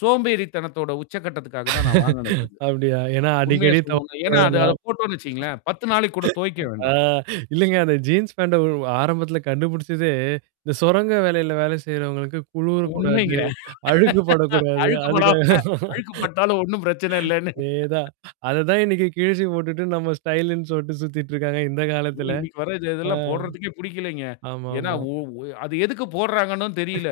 சோம்பேறித்தனத்தோட உச்ச கட்டத்துக்காக தான் நான் வாங்குனது அது. அப்டியா! ஏன்னா உண்மைய அடிக்கடி சொல்னோன்னா! தொவைக்க ஏன்னா அது அத வேணாம் போட்டோம்ன்னு வச்சுக்கோங்களேன். 10 நாளைக்கு கூட தொவய்க்க ஆ, வேண்டாம். இல்லைங்க அந்த ஜீன்ஸ் பேண்ட ஒரு ஆரம்பத்துல கண்டுபிடிச்சதே, இந்த சுரங்க வேலையில, வேலை செய்றவங்களுக்கு குளுரக்கூடாது, உண்மைங்க! அழுக்குப்படக்கூடாது. அதுக்காகதான். அழுக்குப்படாம அழுக்குப்பட்டாலும் ஒண்ணும் பிரச்சனை இல்லன்னு. அதேதான்! அதத்தான், இன்னைக்கு கிழிச்சி போட்டுட்டு, நம்ம ஸ்டைல்ன்னு சொல்லிட்டு சுத்திட்டு இருக்காங்க, இந்த காலத்துல. அதுவும் இன்னைக்கு வர இது ஆ, இதெல்லாம் போடுறதுக்கே புடிக்கலைங்க. ஏன்னா ஆமாமா. ஒ ஒ அது எதுக்கு போடுறாங்கன்னும் தெரியல.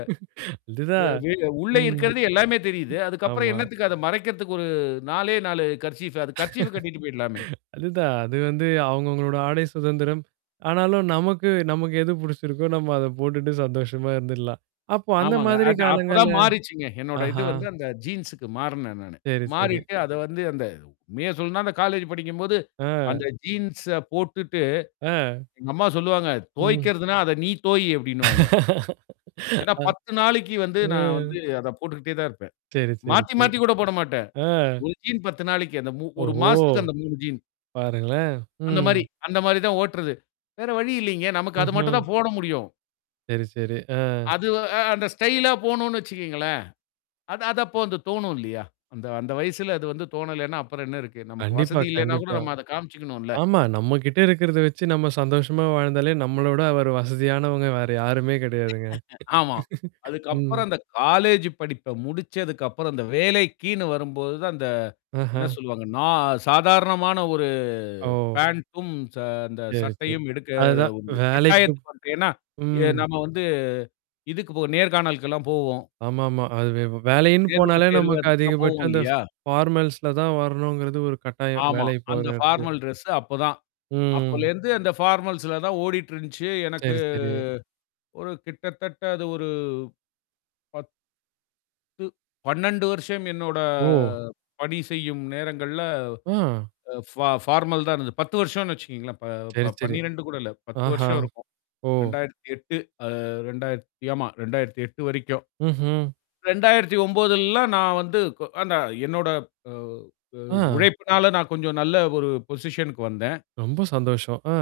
வெ அதுதான். வெ உள்ளே ம். இருக்கிறது எல்லாமே தெரியுது. அதுக்கப்பறம் ஆமா. என்னத்துக்கு அத மறைக்கிறதுக்கு ஒரு 4லே 4 கர்சீஃப்பு அது கர்சீஃப கட்டிட்டு போயிடுலாமே! அதுதான். அது வந்து அவுங்கவுங்களோட ஆடை சுதந்திரம். ஆனாலும் நமக்கு நமக்கு எது புடிச்சிருக்கோ! நம்ம அத போட்டுட்டு சந்தோஷமா இருந்துருல்லாம். அப்போ அந்த ஆமாங்க. மாதிரி அது அப்பதான் காலங்கள்ல மாறிச்சுங்க. என்னோட இது ஆஹா! வந்து, அந்த ஜீன்ஸ்க்கு மாறுனேன் நானு. சேரி, சேரி. மாறிட்டு அத வந்து அந்த உண்மைய சொல்லனும்னா, அந்த காலேஜ் படிக்கும்போது, ஆஹ். அந்த ஜீன்ஸ போட்டுட்டு ஆஹ். எங்க அம்மா சொல்லுவாங்க, ம். தோய்க்கறதுன்னா, அத நீ தோயி! அப்டின்னுவாங்க. என்னா, அஹ் 10 நாளைக்கு வந்து நான் ம். வந்து அத போட்டுக்கிட்டே தான் இருப்பேன். சேரி, சேரி, மாத்தி, சேரி. மாத்தி கூட போடமாட்டேன். ஆஹ். ஒரு ஜீன் 10 நாளைக்கு. அந்த மு ஒரு ஓஹோ! மாசத்துக்கு அந்த 3 ஜீன். பாருங்களேன்! அந்த ம். மாரி அந்த மாரி தான் ஓட்டுறது. வேற வழி இல்லைங்க. நமக்கு அது மட்டும் ம்ஹ்ம். தான் போட முடியும். சேரி, சேரி. ஆஹ்! அது அ அந்த ஸ்டைலா போணும்னு வச்சுக்கோங்களேன், அது அதப்போ அந்த தோணும் இல்லையா? அந்த அந்த வயசுல, அது வந்து தோணலைன்னா, அப்புறம் என்ன இருக்கு? நமக்கு கண்டிப்பா, வசதி இல்லைன்னா கூட கண்டிப்பா. நம்ம அத காமிச்சுக்கணும்ல! ஆமா! நம்மகிட்ட இருக்கிறத வச்சு நம்ம சந்தோஷமா வாழ்ந்தாலே நம்மளோட வேற வசதியானவங்க வேற யாருமே கிடையாதுங்க. ஆமா. ம். அதுக்கப்புறம் அந்த காலேஜ்ஜு படிப்ப முடிச்சதுக்கப்புறம், அந்த வேலைக்கின்னு வரும்போது தான், அந்த என்ன ஆஹ. சொல்லுவாங்க? நா சாதாரணமான ஒரு ஓ! பேண்டும், ச அந்த சேரி, சேரி. சட்டையும் எடுக்கற அதுதான். ஒரு வேலைக்கு கட்டாயத்துக்கு வந்துட்டேன் ஏன்னா? ஏ ம். நம்ம வந்து. இதுக்கு போ நேர்காணலுக்கெல்லாம் போவோம். ஆமாமா. அது வே வேலைன்னு நேர்முக போனாலே, தேர்வு, நமக்கு அதுக்கெல்லாம் போவோம் அதிகபட்சம் அந்த இல்லையா? ஃபார்மல்ஸ்ல தான் வரணுங்கிறது ஒரு கட்டாயம், ஆமா. வேலைக்கு போற அந்த எடத்துல. ஃபார்மல் ட்ரெஸ்ஸு அப்பதான் ம். அப்பலேந்து, அந்த ஃபார்மல்ஸ்ல தான் ஓடிட்டுருந்துச்சு. எனக்கு சேரி, சேரி. ஒரு கிட்டத்தட்ட அது ஒரு 10 12 வருஷம் என்னோட ஓ! பணி செய்யும் நேரங்கள்ல, ஆ! அ ஃபா ஃபார்மல் தான் இருந்தது. 10 வருஷம்னு வச்சுக்கோங்களேன். ப சேரி, ப சேரி. 12 கூட இல்ல. 10 ஆஹா! வருஷம் இருக்கும். ஓ. 2008 அ 2000த் ஆமா 2008 வரைக்கும். ம்ஹ்ம். 2009லலாம் நான் வந்து கொ நான் என்னோட அ அ ஆ. உழைப்பினால, நான் கொஞ்சம் நல்ல ஒரு பொசிஷன்குக்கு வந்தேன். ரொம்ப சந்தோஷம். ஆ!